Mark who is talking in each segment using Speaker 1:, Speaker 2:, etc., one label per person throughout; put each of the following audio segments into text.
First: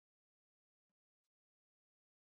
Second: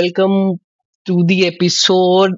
Speaker 1: Welcome to the episode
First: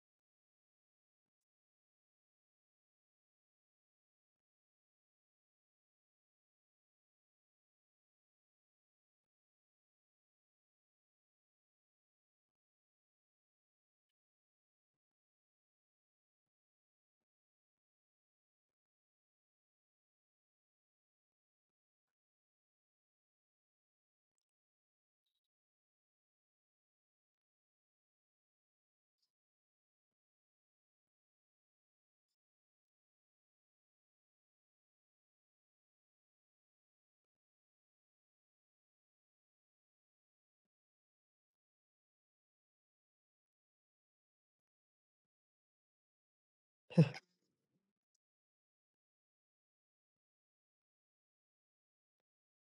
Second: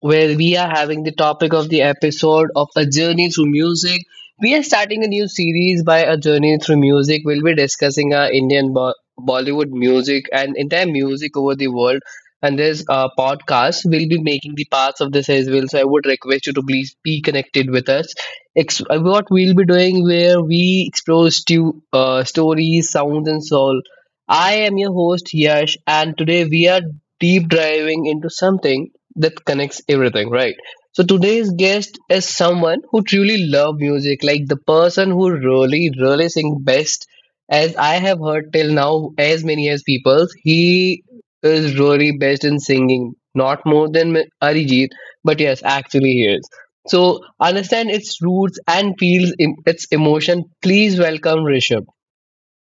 Speaker 1: where we are having the topic of the episode of A Journey Through Music. We are starting a new series by A Journey Through Music. We'll be discussing our Bollywood music and entire music over the world. And this podcast will be making the parts of this as well. So I would request you to please be connected with us. What we'll be doing where we explore stories, sounds, and songs. I am your host Yash, and today we are deep diving into something that connects everything, right? So today's guest is someone who truly loves music, like the person who really, really sings best. As I have heard till now, as many as people, he is really best in singing, not more than Arijit, but yes, actually he is. So understand its roots and feels its emotion. Please welcome Rishabh.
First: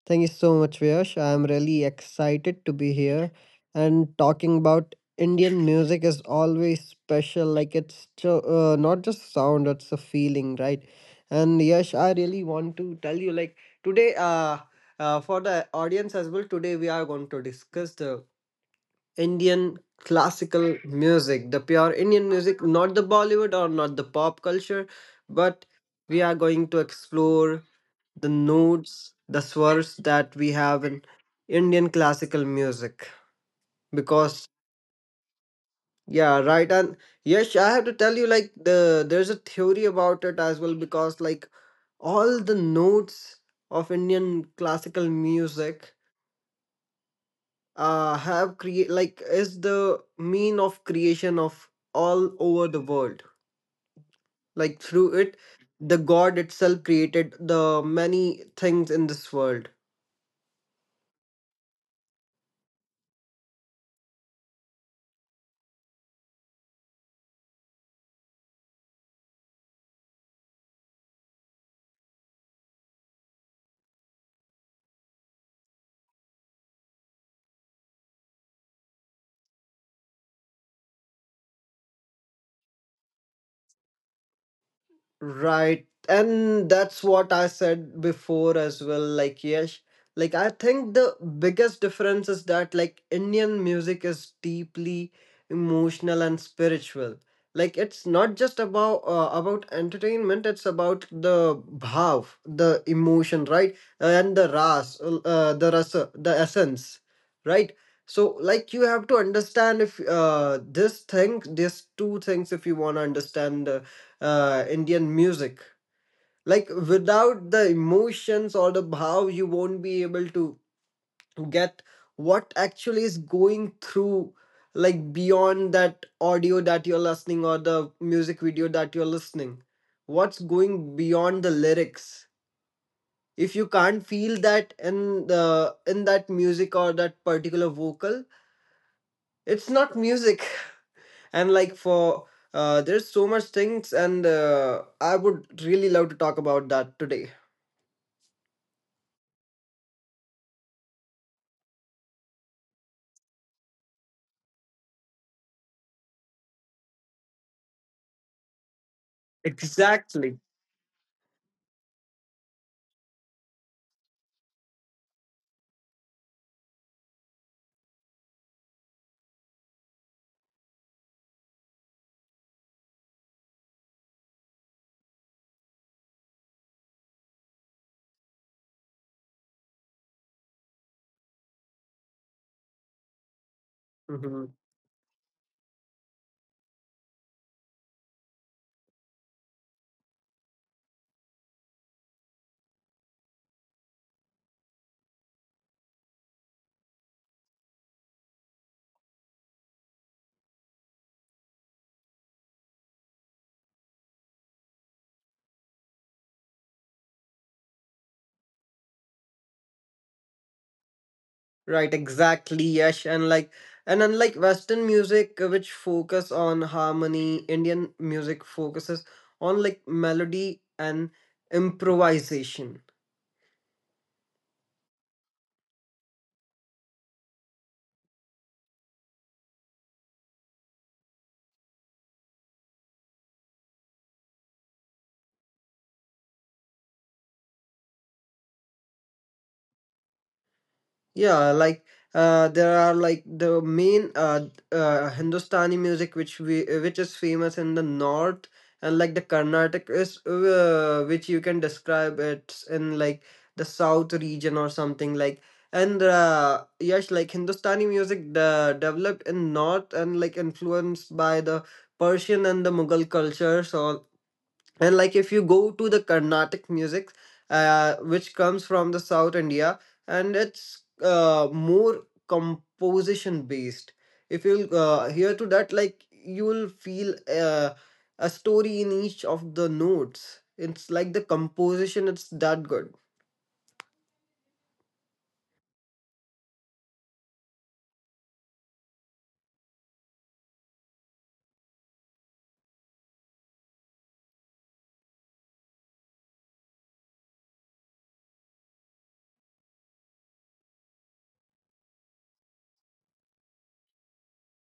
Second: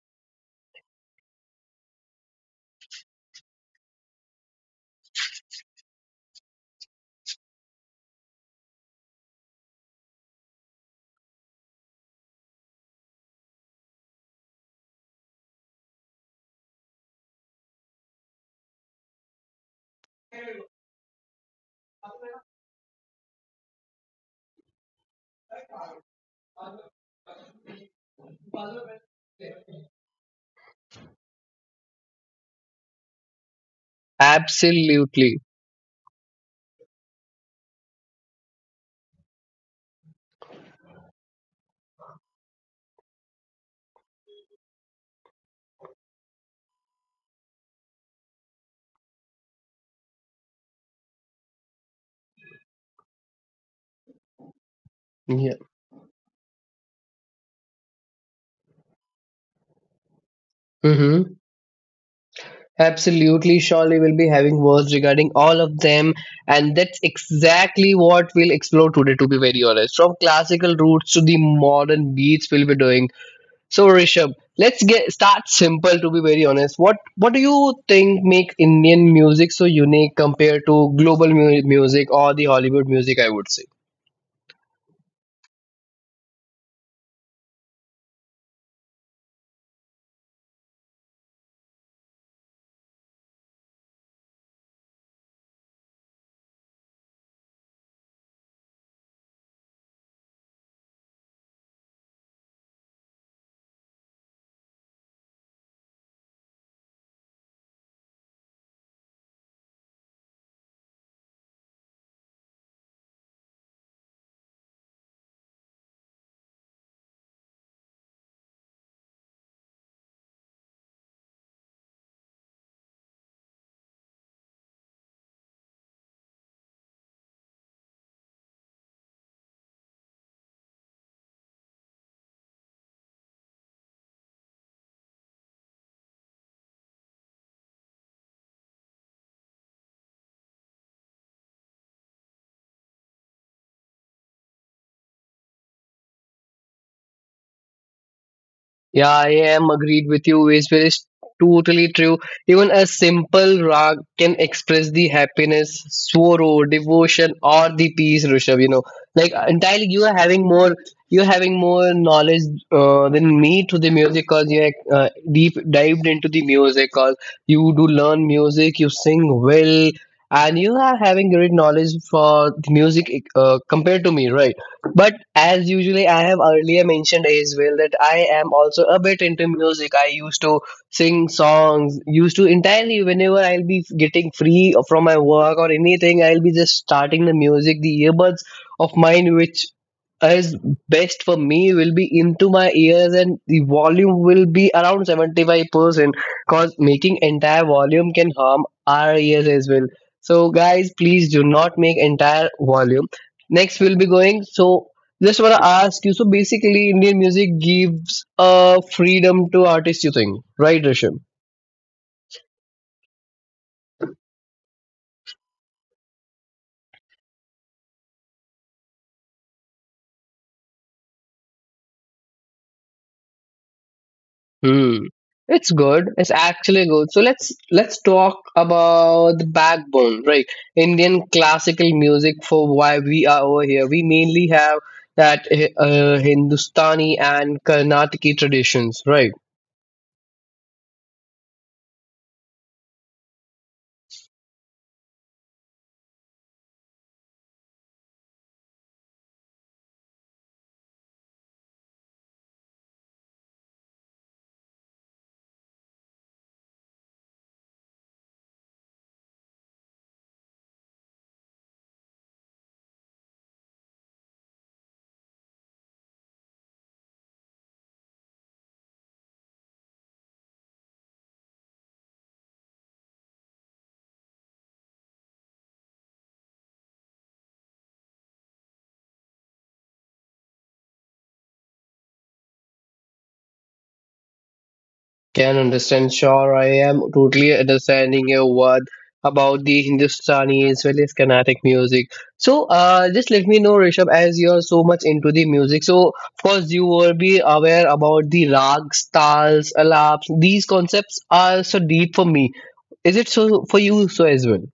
Speaker 2: Thank you so much, Viyash. I'm really excited to be here. And talking about Indian music is always special. Not just sound, it's a feeling, right? And Yash, I really want to tell you, like today, for the audience as well, today we are going to discuss the Indian classical music, the pure Indian music, not the Bollywood or not the pop culture, but we are going to explore the notes, the swars that we have in Indian classical music. Because
Speaker 1: Absolutely.
Speaker 2: yeah, right. And yes, I have to tell you, like there's a theory about it as well. Because like all the notes of Indian classical music have create like is the mean of creation of all over the world. Like through it,
Speaker 1: Yeah.
Speaker 2: the God itself created the many things in this world.
Speaker 1: Mm-hmm. Absolutely, surely we'll be having words regarding all of them, and that's exactly what we'll explore today, to be very honest. From classical roots to the modern beats, we'll be doing. So, Rishabh, let's get start simple. To be very honest, what do you think makes Indian music so unique compared to global music or the Hollywood music? I would say.
Speaker 2: Right. And that's what I said before as well. Like, yes, like I think the biggest difference is that like Indian music is deeply emotional and spiritual. Like it's not just about entertainment, it's about the bhav, the emotion, right? And the ras, the rasa, the essence, right? So like you have to understand if this thing, these two things, if you want to understand the Indian music. Like without the emotions or the bhav, you won't be able to get what actually is going through, like beyond that audio that you're listening or the music video that you're listening. What's going beyond the lyrics? If you can't feel that in the in that music or that particular vocal, it's not music. And like for there's so much things, and I would really love to talk about that today.
Speaker 1: Yeah, I am agreed with you. Wasteful is totally true. Even a simple rag can express the happiness, sorrow, devotion, or the peace, Rishabh. You know, like entirely you are
Speaker 2: Exactly.
Speaker 1: having more, you are having more knowledge than me to the music, cause you are deep dived into the music, cause you do learn music, you sing well, and you are having great knowledge for the music compared to me, right? But as usually, I have earlier mentioned as well that I am also a bit into music. I used to sing songs, used to entirely whenever I'll be getting
Speaker 2: Hmm.
Speaker 1: free from my work or anything, I'll be just starting the music, the earbuds of mine, which is best for me, will be into my ears and the volume will be around 75% because making entire volume can harm our ears as well. So, guys, please do not make entire volume next we'll be going, so just want to ask you, so basically Indian music gives a freedom to artists, you think, right, Rishabh?
Speaker 2: Right, exactly, Yash. And like and unlike Western music which focus on harmony, Indian music focuses on like melody and improvisation.
Speaker 1: Hmm. It's good, it's actually good. So let's talk about the backbone, right? Indian classical music. For why we are over here, we mainly have that Hindustani and Karnataki traditions, right?
Speaker 2: Yeah, there are like the main Hindustani music which is famous in the north, and like the Carnatic is which you can describe it in like the south region or something like. And yes, like Hindustani music the developed in north and like influenced by the Persian and the Mughal cultures or, and like if you go to the carnatic music which comes from the south india, and it's more composition based. If you'll hear to that, like you'll feel a story in each of the notes. It's like the composition, it's that good.
Speaker 1: Can understand, sure. I am totally understanding your word about the Hindustani as well as Carnatic music. So, just let me know, Rishabh, as you are so much into the music. So, of course, you will be aware about the rags, tals, alaps. These concepts are so deep for me. Is it so for you so as well?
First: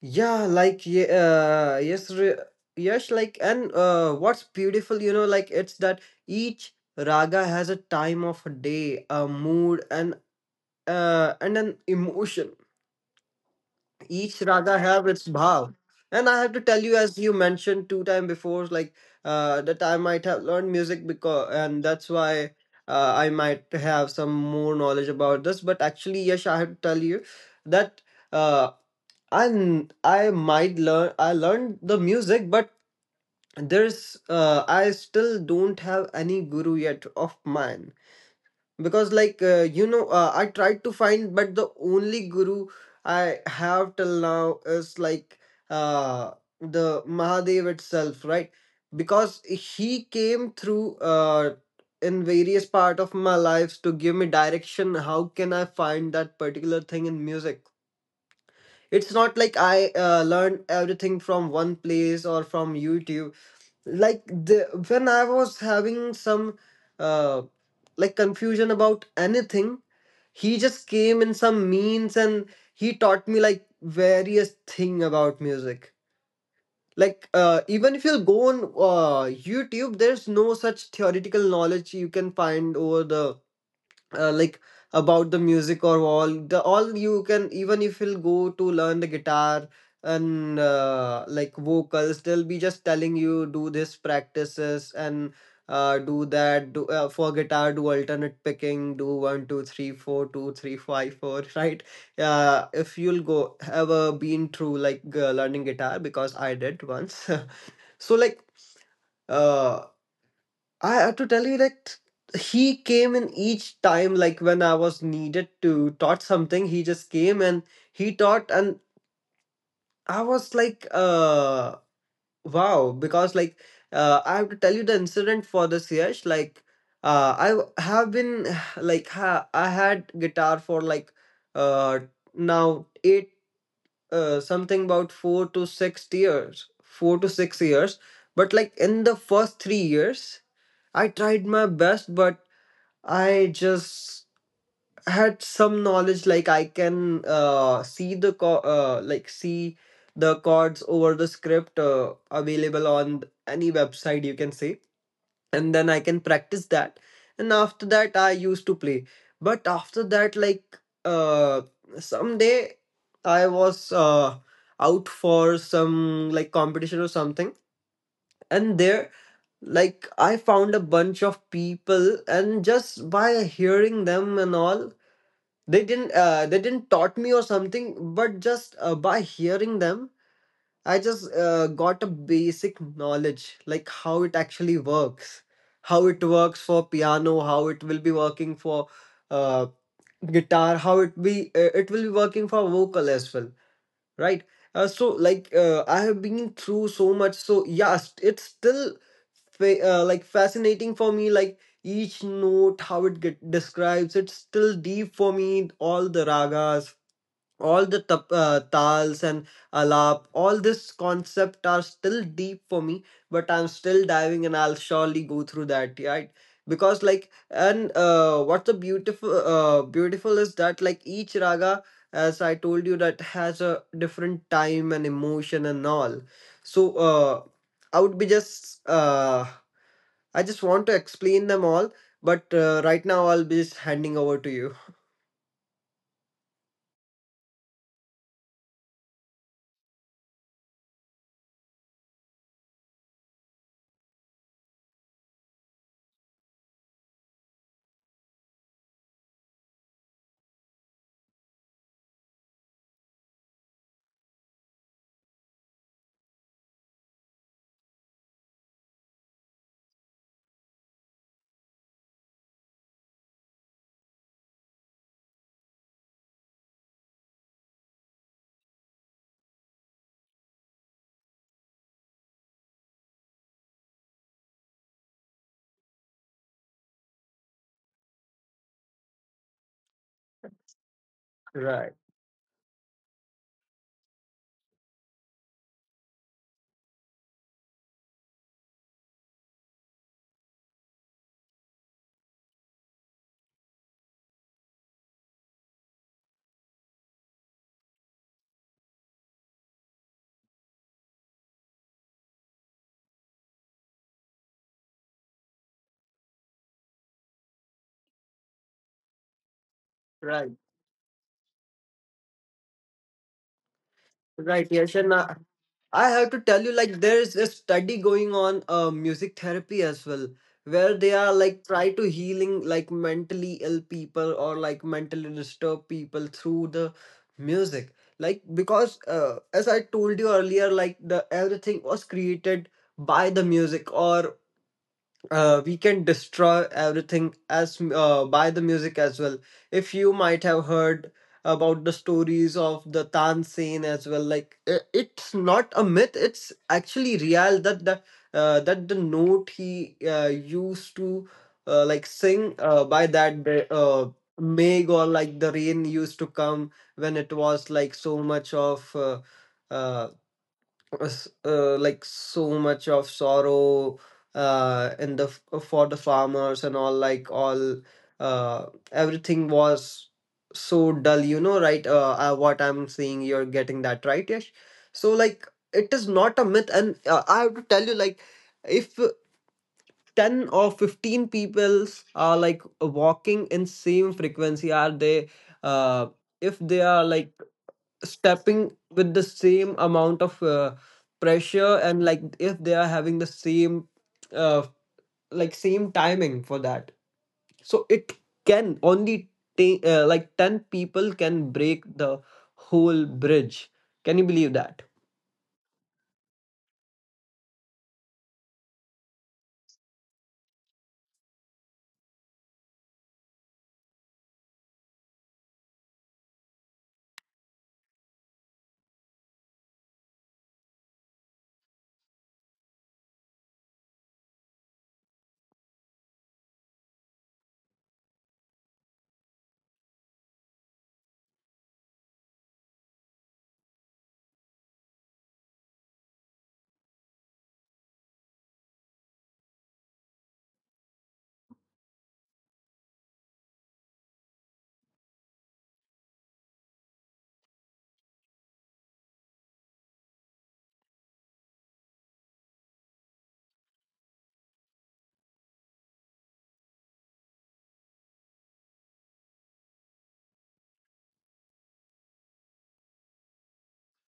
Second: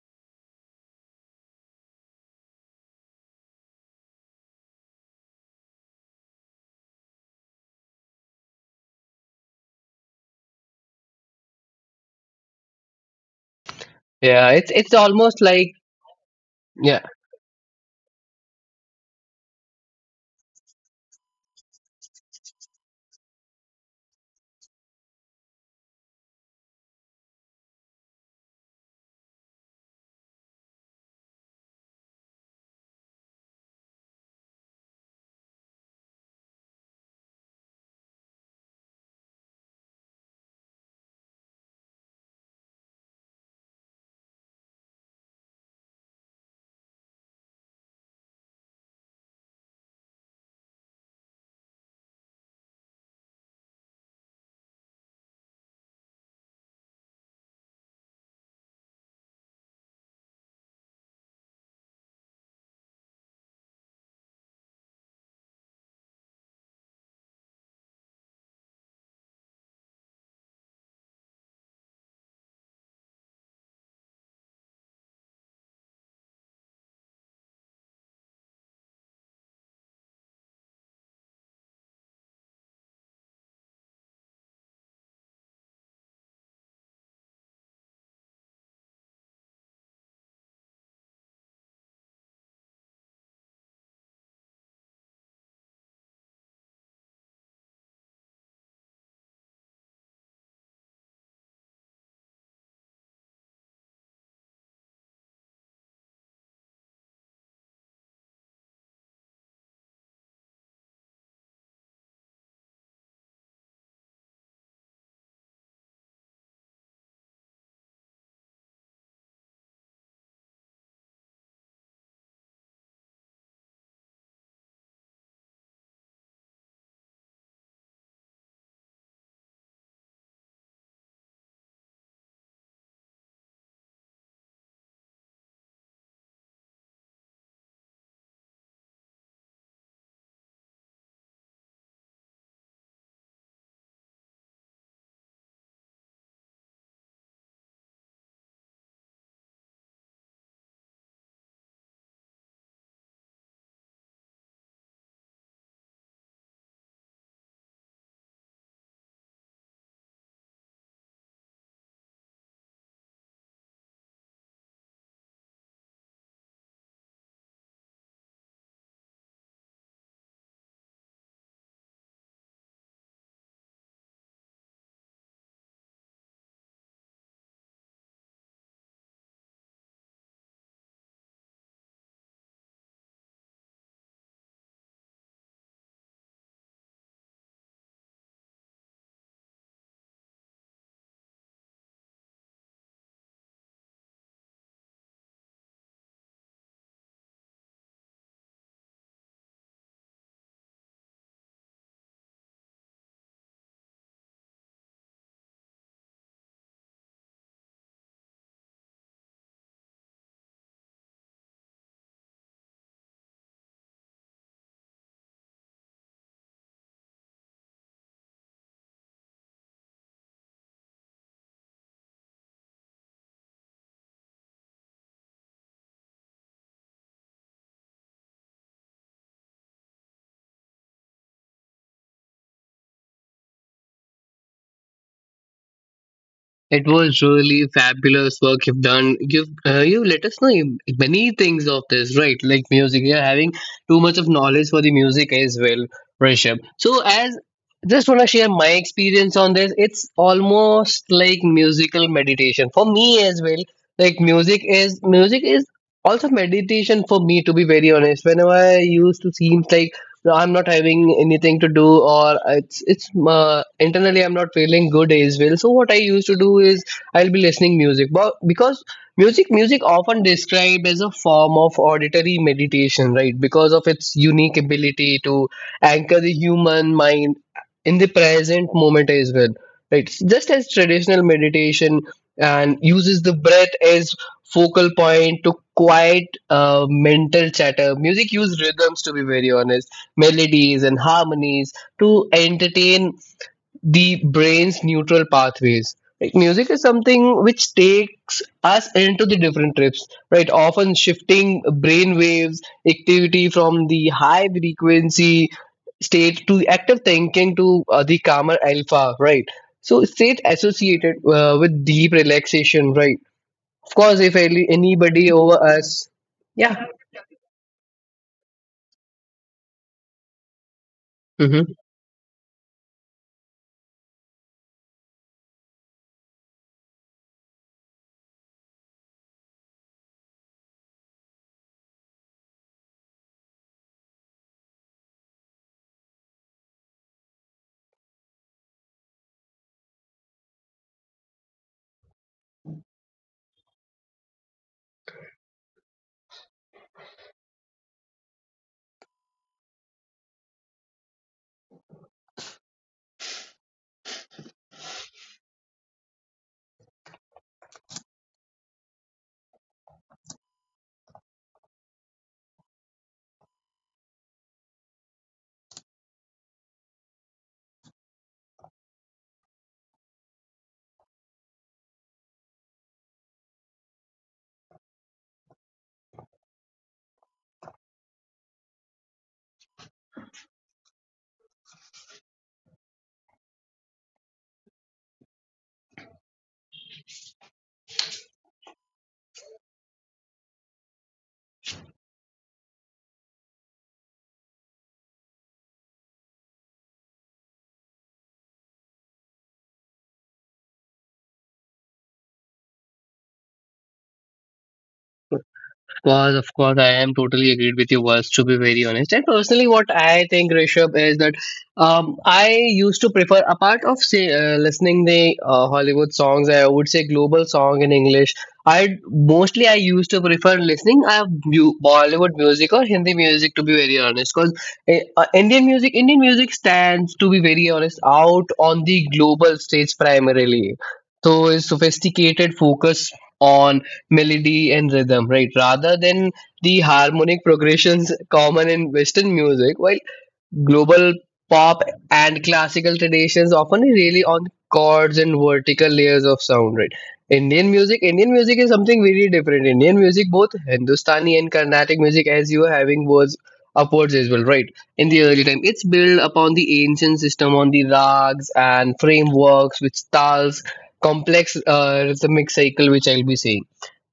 Speaker 2: Yeah like ye- yes re- yes like and What's beautiful you know, like it's that each raga has a time of day, a mood and an emotion. Each
Speaker 1: Yeah, it's
Speaker 2: raga
Speaker 1: it's
Speaker 2: have its
Speaker 1: almost like
Speaker 2: bhav. And I have to tell you,
Speaker 1: yeah.
Speaker 2: as you mentioned two time before, like that I might have learned music because, and that's why I might have some more knowledge about this. But actually, yes, I have to tell you that uh, I might learn. I learned the music, but there's I still don't have any guru yet of mine, because like I tried to find, but the only guru I have till now is like uh, the mahadev itself, right? Because he came through uh, in various part of my lives to give me direction how can I find that particular thing in music. It's not like i learned everything from one place or from youtube. Like the When I was having some uh, like confusion about anything, he just came in some means and he taught me like various thing about music. Like even if you go on youtube, there's no such theoretical knowledge you can find over the like about the music or all the all you can. Even if you'll go to learn the guitar and like vocals, they'll be just telling you do this practices and do that do for guitar do alternate picking, do one two three four two three five four right. If you'll go ever been through like learning guitar, because I did once so like uh I have to tell you that he came in each time, like when I was needed to taught something, he just came and he taught, and I was like, wow, because like I have to tell you the incident for this year. Like, have been I had guitar for like uh now 8 something about 4 to 6 years, 4 to 6 years, but like in the first 3 years. I tried my best, but I just had some knowledge, like I can like see the chords over the script available on any website you can say, and then I can practice that. And after that, I used to play. But after that, like uh, someday I was out for some like competition or something, and there like I found a bunch of people, and just by hearing them and all, they didn't taught me or something, but just by hearing them I just got a basic knowledge, like how it actually works, how it works for piano, how it will be working for uh, guitar, how it will be working for vocal as well, right. So like I have been through so much. So yeah, it's still like fascinating for me, like each note how it describes, it's still deep for me, all the ragas, all the tals and alap, all this concept are still deep for me, but I'm still diving and I'll surely go through that, right? Because like and what's the beautiful beautiful is that like each raga, as I told you, that has a different time and emotion and all. So i would be just uh, I just want to explain them all, but right now I'll be just handing over to you.
Speaker 1: It was really fabulous work you've done. You've you let us know many things of this, right? Like music, you're having too much of knowledge for the music as well, Rishabh. So as just want to share my experience on this. It's almost like musical meditation for me as well. Like music is also meditation for me, to be very honest. Whenever I used to seem like no, I'm not having anything to do, or it's internally I'm not feeling good as well, so what I used to do is I'll be listening music, but because music often described as a form of auditory meditation, right? Because of its unique ability to anchor the human mind in the present moment as well, right? Just as traditional
Speaker 2: Right.
Speaker 1: meditation and uses the breath as focal point to quiet mental chatter, music use rhythms, to be very honest, melodies and harmonies to entertain the brain's neutral pathways. Like music is something which takes us into the different trips, right? Often shifting brain waves, activity from the high frequency state to active thinking to the calmer alpha, right? So state
Speaker 2: Right.
Speaker 1: associated with deep relaxation, right? Of course, if
Speaker 2: Right. Yes,
Speaker 1: anybody over us,
Speaker 2: I have to tell you,
Speaker 1: yeah.
Speaker 2: like, there's a study going on, music therapy as well, where they are like try to healing like mentally ill people or like mentally disturbed people through the music. Like, because as I told you earlier, like the everything was created by the music, or we can destroy everything as by the music as well. If you might have heard about the stories of the Tansen as well, like it's not a myth; it's actually real that the note he used to like sing by that day, Meg or like the rain used to come when it was like so much of. Uh, like so much of sorrow in for the farmers and all, like all uh everything was so dull you know, right? What I'm saying, you're getting that right Yash? So like it is not a myth, and I have to tell you, like if 10 or 15 peoples are like walking in same frequency are they uh if they are like stepping with the same amount of pressure, and like if they are having the same uh, like same timing for that, so it can only take like 10 people can break the whole bridge, can you believe that?
Speaker 1: Course, of course, I am totally agreed with your words. To be very honest, and personally, what I think Rishabh is that I used to prefer, apart of say listening the Hollywood songs, I would say global song in English. I mostly I used to prefer listening Bollywood music or Hindi music. To be very honest, because Indian music stands, to be very honest, out on the global stage primarily. So, is sophisticated focus on melody and rhythm, right? Rather than the harmonic progressions common in Western music, while global pop and classical traditions often really on chords and vertical layers of sound, right? Indian music is something very different. Indian music, both Hindustani and Carnatic music, as you are having was upwards as well, right? In the early time, it's built upon the ancient system on the rags and frameworks, which tals complex rhythmic cycle, which I'll be saying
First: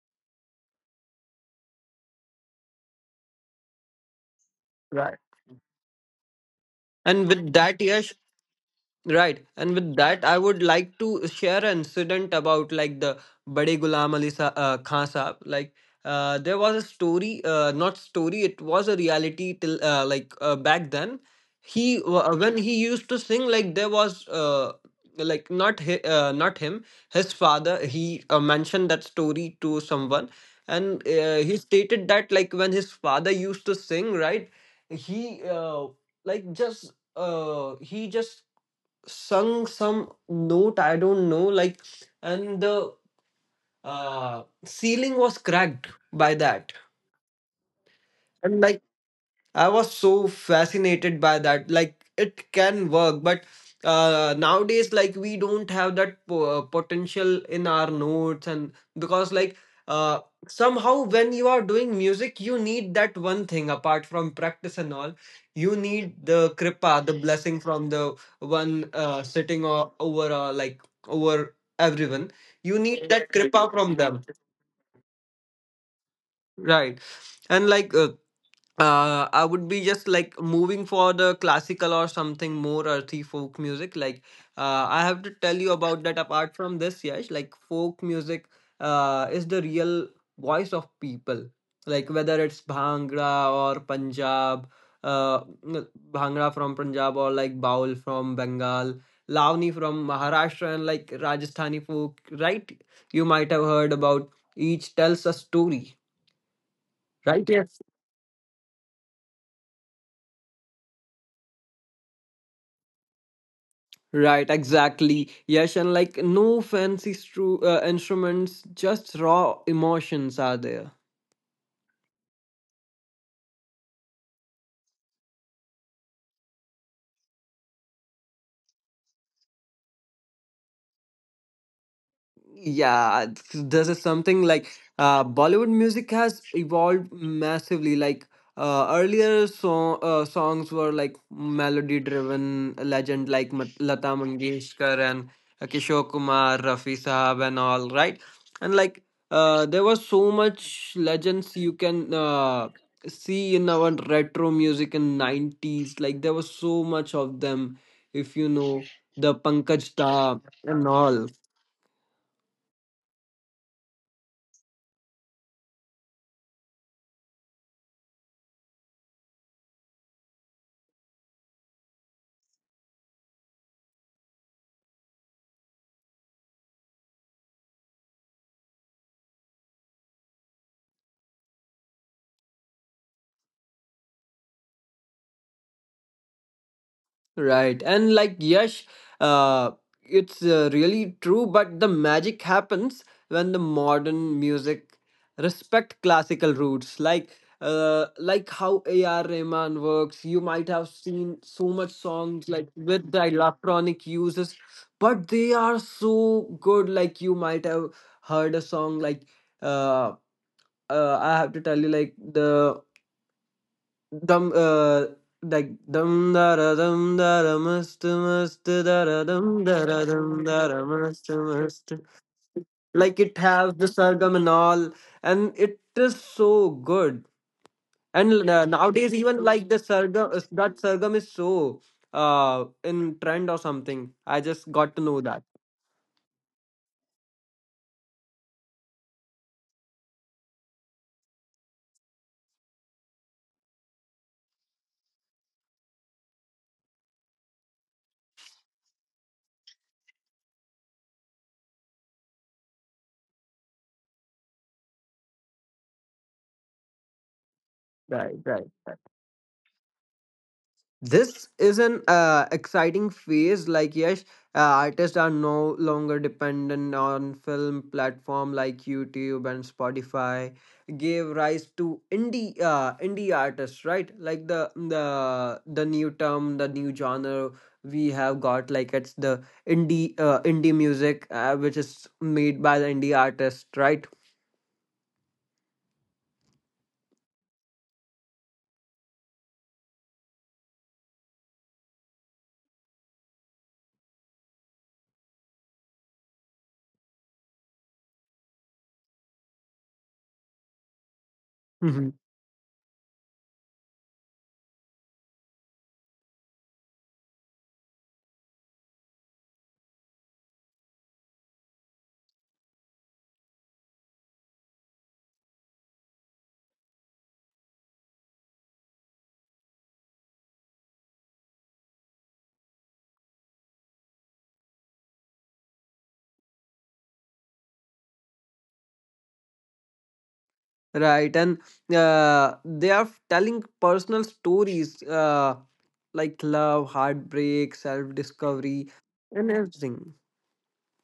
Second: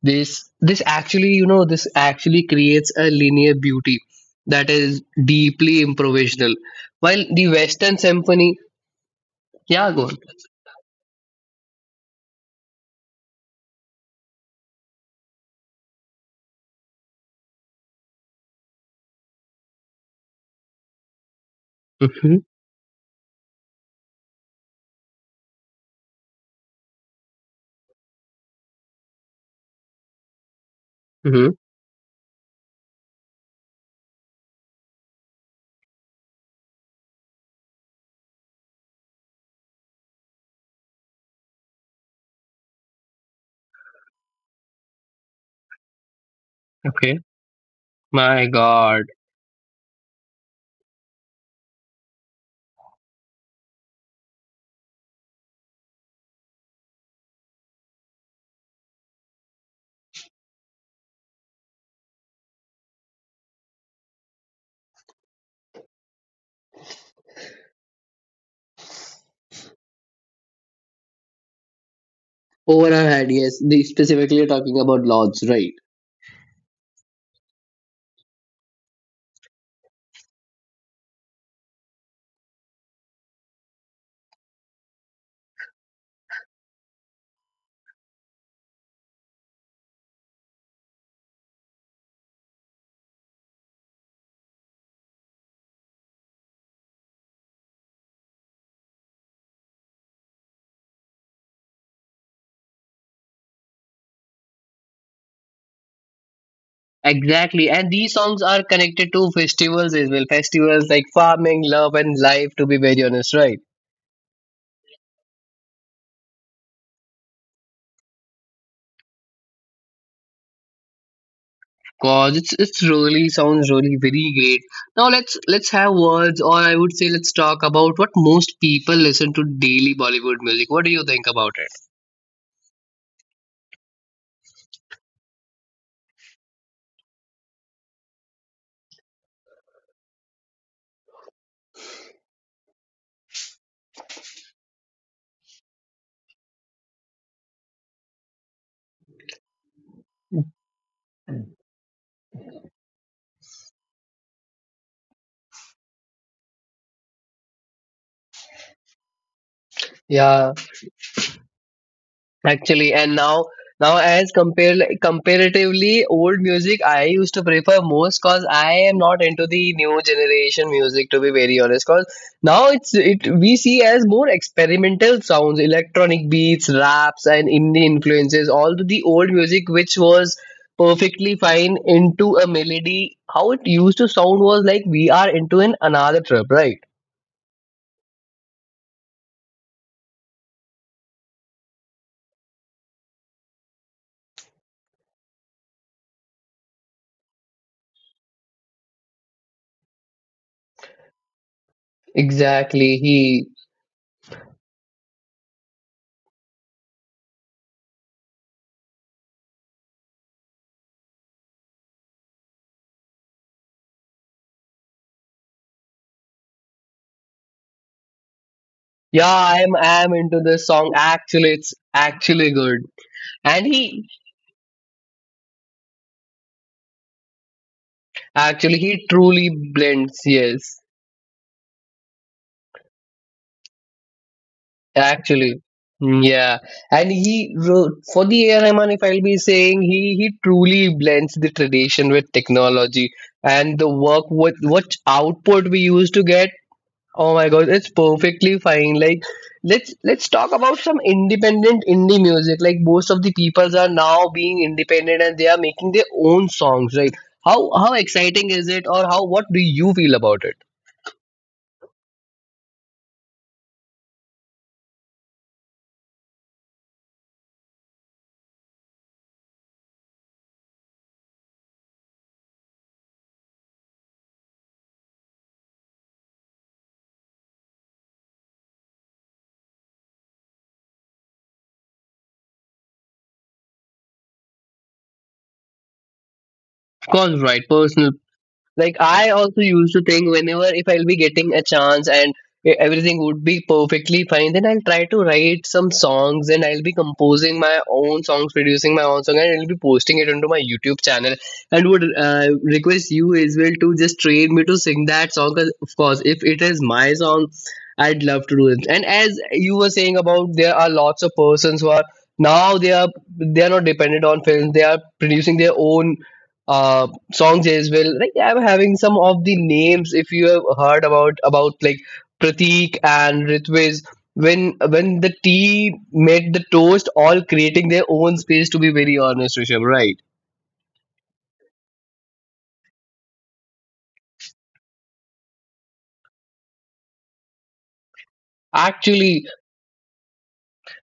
Speaker 1: this actually, you know, this actually creates a linear beauty that is
Speaker 2: Right.
Speaker 1: deeply improvisational while
Speaker 2: and
Speaker 1: the
Speaker 2: with that
Speaker 1: western
Speaker 2: yes
Speaker 1: symphony.
Speaker 2: Right. And
Speaker 1: Yeah,
Speaker 2: with
Speaker 1: go on.
Speaker 2: that, I would like to share an incident about like the Bade Ghulam Ali Khan Sahab. Like, there was a story, not story, it was a reality till back then.
Speaker 1: Mm-hmm,
Speaker 2: When he used to sing, like there was not him, his father. He mentioned that story to someone, and
Speaker 1: mm-hmm.
Speaker 2: he stated that like when his father used to sing, right, he uh, he just sung some note, I don't know like, and the ceiling was cracked by that.
Speaker 1: Okay. My
Speaker 2: And like
Speaker 1: God.
Speaker 2: I was so fascinated by that. Like it can work, but nowadays, like we don't have that potential in our notes, and because like uh, somehow when you are doing music, you need that one thing apart from practice and all. You need the kripa, the blessing from the one sitting over like over everyone. You
Speaker 1: Over,
Speaker 2: need that
Speaker 1: yes.
Speaker 2: kripa
Speaker 1: The,
Speaker 2: from them,
Speaker 1: specifically talking about lords, right?
Speaker 2: right? And like. I would be just like moving for the classical or something more earthy folk music. Like, I have to tell you about that. Apart from this, yes, like folk music, is the real voice of people. Like whether it's Bhangra or Punjab, Bhangra from Punjab, or like Baul from Bengal, Lavani from Maharashtra, and like Rajasthani folk. Right? You might have heard about each tells a story. Right?
Speaker 1: Exactly,
Speaker 2: Yes.
Speaker 1: and these songs are connected to festivals as well, festivals like farming, love and life, to be very honest, right?
Speaker 2: Right, exactly. Yes, and like no fancy instruments, just raw emotions are there.
Speaker 1: Cause it's really sounds really very great. Now let's have words, or I would say let's talk about what most people listen to daily: Bollywood music. What do you think about it?
Speaker 2: Yeah, this is something like Bollywood music has evolved massively. Like earlier songs were like melody driven legend like Lata Mangeshkar and Kishore Kumar, Rafi Sahab and all, right? And like, there was so much legends you can see in our retro music in 90s. Like there was so much of them, if you know, the Pankaj Da
Speaker 1: Yeah.
Speaker 2: and all.
Speaker 1: Actually, and now now as compare comparatively old music, I used to prefer most because I am not into the new generation music, to be very honest. Because now it's it we see as more experimental sounds, electronic beats, raps, and indie influences. All the old music which was perfectly fine into a melody, how it used to sound was like we are into an another trip, right?
Speaker 2: Right. And like, Yash, uh, it's really true, but the magic happens when the modern music respect classical roots. Like like how AR Rahman works. You might have seen so much songs like
Speaker 1: Exactly.
Speaker 2: with the
Speaker 1: He.
Speaker 2: electronic uses, but they are so good. Like you might have heard a song like, uh, I have to tell you like the dum like dum da da dum da da must da da
Speaker 1: Yeah,
Speaker 2: dum da da
Speaker 1: I'm into
Speaker 2: dum da
Speaker 1: this
Speaker 2: da
Speaker 1: song.
Speaker 2: must
Speaker 1: Actually, it's
Speaker 2: must.
Speaker 1: actually good.
Speaker 2: Like it
Speaker 1: And
Speaker 2: has the
Speaker 1: he
Speaker 2: surgam and all, and it is so good. And
Speaker 1: actually he
Speaker 2: nowadays even
Speaker 1: truly
Speaker 2: like the
Speaker 1: blends.
Speaker 2: surgam, that
Speaker 1: Yes,
Speaker 2: surgam is so in trend or something, I just got to know that.
Speaker 1: actually, mm, yeah. And he wrote for the AR Rahman, if I'll be saying, he truly blends the tradition with technology and the work what output we used to get. Oh my god, it's perfectly fine. Like let's talk about some independent indie music. Like most of the peoples are now being independent and they are making their own songs, right? How
Speaker 2: right
Speaker 1: exciting
Speaker 2: right
Speaker 1: is it,
Speaker 2: right.
Speaker 1: or how what do you feel about it?
Speaker 2: This is an exciting phase. Like yes, artists are no longer dependent on film platform, like YouTube and Spotify. Gave rise to indie indie artists, right? Like the new term, the new genre we have got. Like it's the indie music, which is made by the indie artist, right?
Speaker 1: Of course, right, personal. Like I also used to think, whenever if I'll be getting a chance and everything would be perfectly fine, then I'll try to write some songs and I'll be composing my own songs, producing my own song, and I'll be posting it onto my YouTube channel, and would
Speaker 2: Mhm.
Speaker 1: request you as well to just train me to sing that song, 'cause of course if it is my song I'd love to do it. And as you were saying, about there are lots of persons who are now they are not dependent on films, they are producing their own uh, songs as well. Like yeah, I'm having some of the names. If you have heard about like Pratik and Ritviz, when the tea made the toast, all creating their own space. To be very honest, Rishabh, right?
Speaker 2: Right, and they are telling personal stories. Like love, heartbreak, self discovery,
Speaker 1: Actually,
Speaker 2: and everything.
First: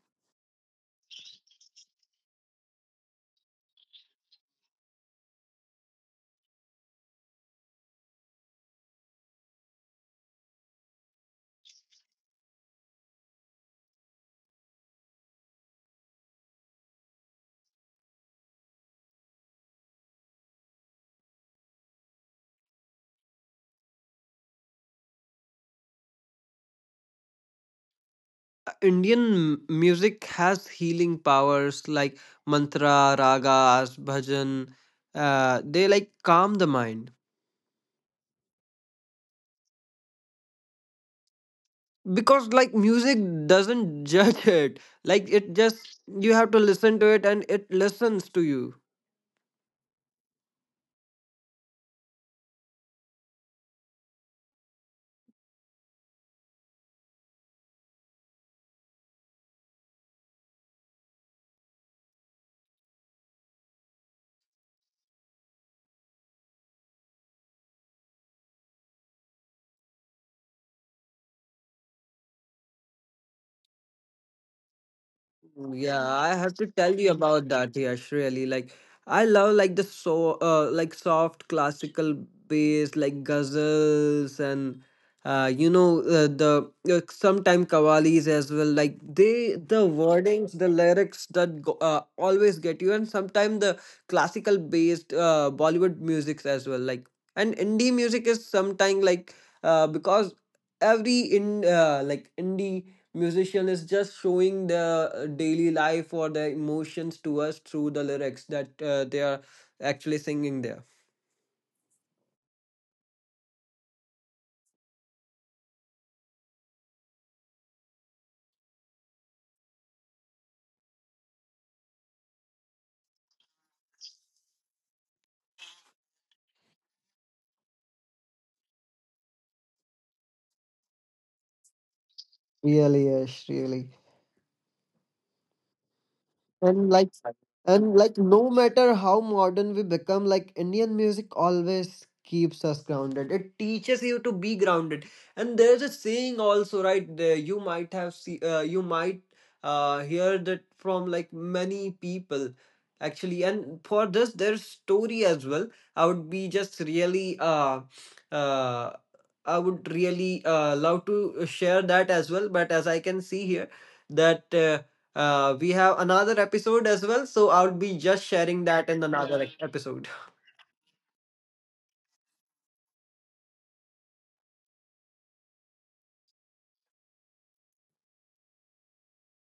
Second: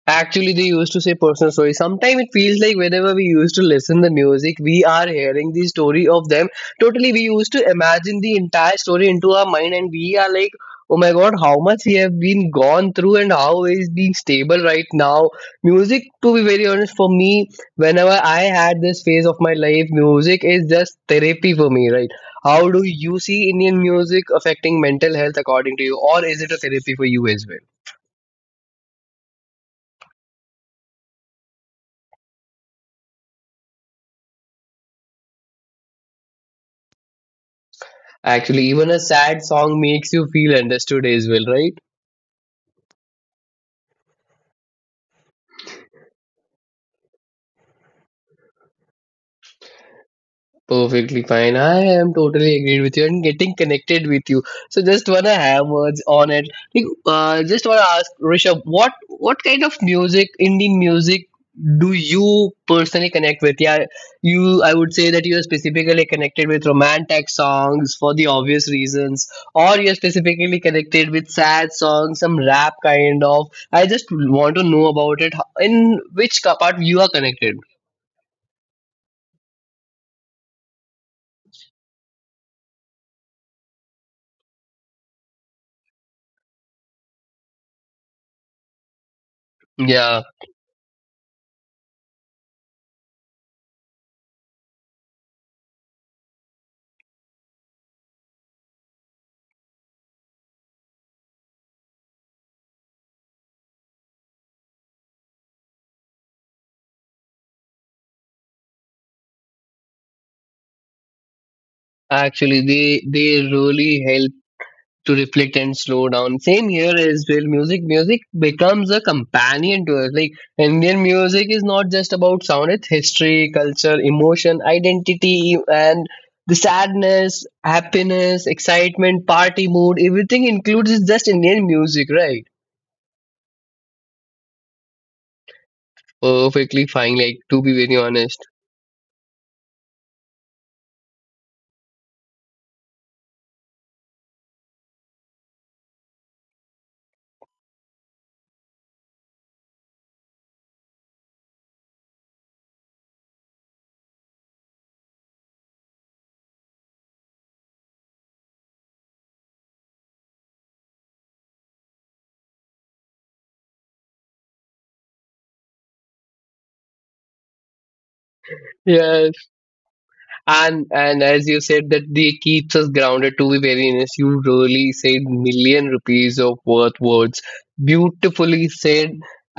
Speaker 1: actually, they used to say personal story. Sometimes it feels like whenever we used to listen the music, we are hearing the story of them. Totally, we used to imagine the entire story into our mind, and we are like, "Oh my God, how much he have been gone through, and how he's being stable right now." Music, to be very honest, for me, whenever I had this phase of my life, music is just therapy for me, right? How do you see Indian music affecting mental health, according to you, or is it a therapy for you as well?
Speaker 2: Indian music has healing powers, like mantra, ragas, bhajan. They like calm the mind
Speaker 1: Actually, even a sad song makes you feel understood as well, right?
Speaker 2: because like music doesn't judge it. Like it just, you have to listen to it and it listens to you.
Speaker 1: Perfectly fine. I am totally agreed with you and getting connected with you. So just wanna have words on it. Like, just wanna ask Rishabh, what kind of music, Indian music, do you personally connect with? Yeah, you. I would say that you are specifically connected with romantic songs for the obvious reasons, or you are specifically connected with sad songs, some rap kind of. I just want to know about it. How- in
Speaker 2: Yeah, I
Speaker 1: which
Speaker 2: have to
Speaker 1: part
Speaker 2: tell
Speaker 1: you are
Speaker 2: you about
Speaker 1: connected?
Speaker 2: that, Yash, really. Like I love like the so like soft classical bass like ghazals and you know the sometime qawwalis as well. Like they, the
Speaker 1: Yeah.
Speaker 2: wordings, the lyrics that go, always get you, and sometimes the classical based Bollywood musics as well. Like, and indie music is sometimes like because every in like indie musician is just showing their daily life or their emotions to us through the lyrics that they are actually singing there.
Speaker 1: Actually, they really help to reflect and slow down. Same here as well. Music becomes a companion to us. Like Indian music is not just about sound; it's history, culture, emotion, identity, and the sadness, happiness, excitement, party mood. Everything includes is just Indian music, right?
Speaker 2: Really, yes, really.
Speaker 1: Perfectly
Speaker 2: And like,
Speaker 1: fine. Like, to be
Speaker 2: and
Speaker 1: very
Speaker 2: like
Speaker 1: honest.
Speaker 2: no matter how modern we become, like Indian music always keeps us grounded. It teaches you to be grounded. And there's a saying also, right, there you might have see you might hear that from like many people actually. And for this there's story as well. I would be just really uh I would really love to share that as well, but as I can see here that we have another episode as well. So I'll be just sharing that in
Speaker 1: Yeah,
Speaker 2: another episode.
Speaker 1: and as you said that they keeps us grounded, to be very honest, you really said million rupees of worth words, beautifully said.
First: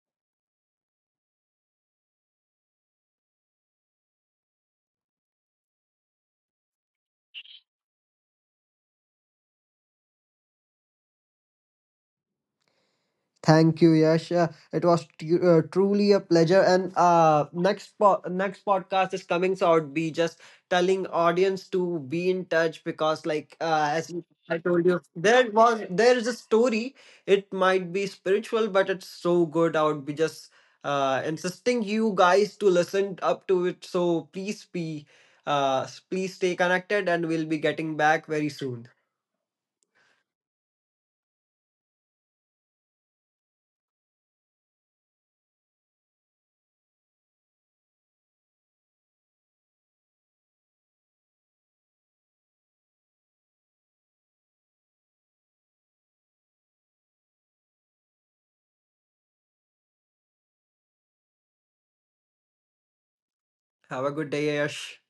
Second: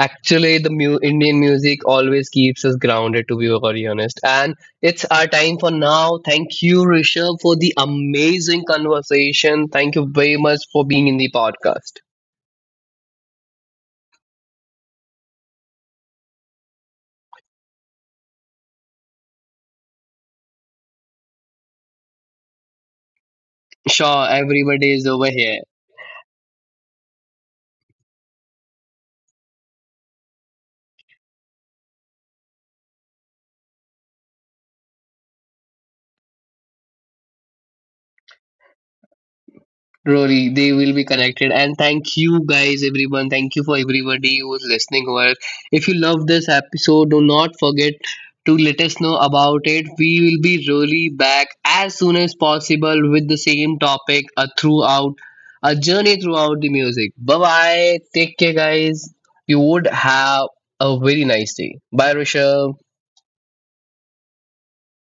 Speaker 1: Actually, the Indian music always keeps us grounded, to be very honest, and it's our time for now. Thank you, Rishabh, for the amazing conversation. Thank you very much for being in the podcast.
Speaker 2: Thank you, Yash. It was truly a pleasure. And next next podcast is coming, so I'd be just telling audience to be in touch because, like, as you-
Speaker 1: Sure,
Speaker 2: I told
Speaker 1: everybody
Speaker 2: you,
Speaker 1: is over
Speaker 2: there
Speaker 1: here.
Speaker 2: was there is a story. It might be spiritual, but it's so good. I would be just insisting you guys to listen up to it. So please be, please stay connected, and we'll be getting back very soon.
Speaker 1: Really, they will be connected. And thank you guys, everyone. Thank you for everybody who's listening. Over. If you love this episode, do not forget to let us know about it. We will be really back as soon as possible with the same topic, throughout a journey throughout the music. Bye bye. Take care, guys. You would have a very nice day. Bye, Rishabh.
Speaker 2: Have a good day, Yash.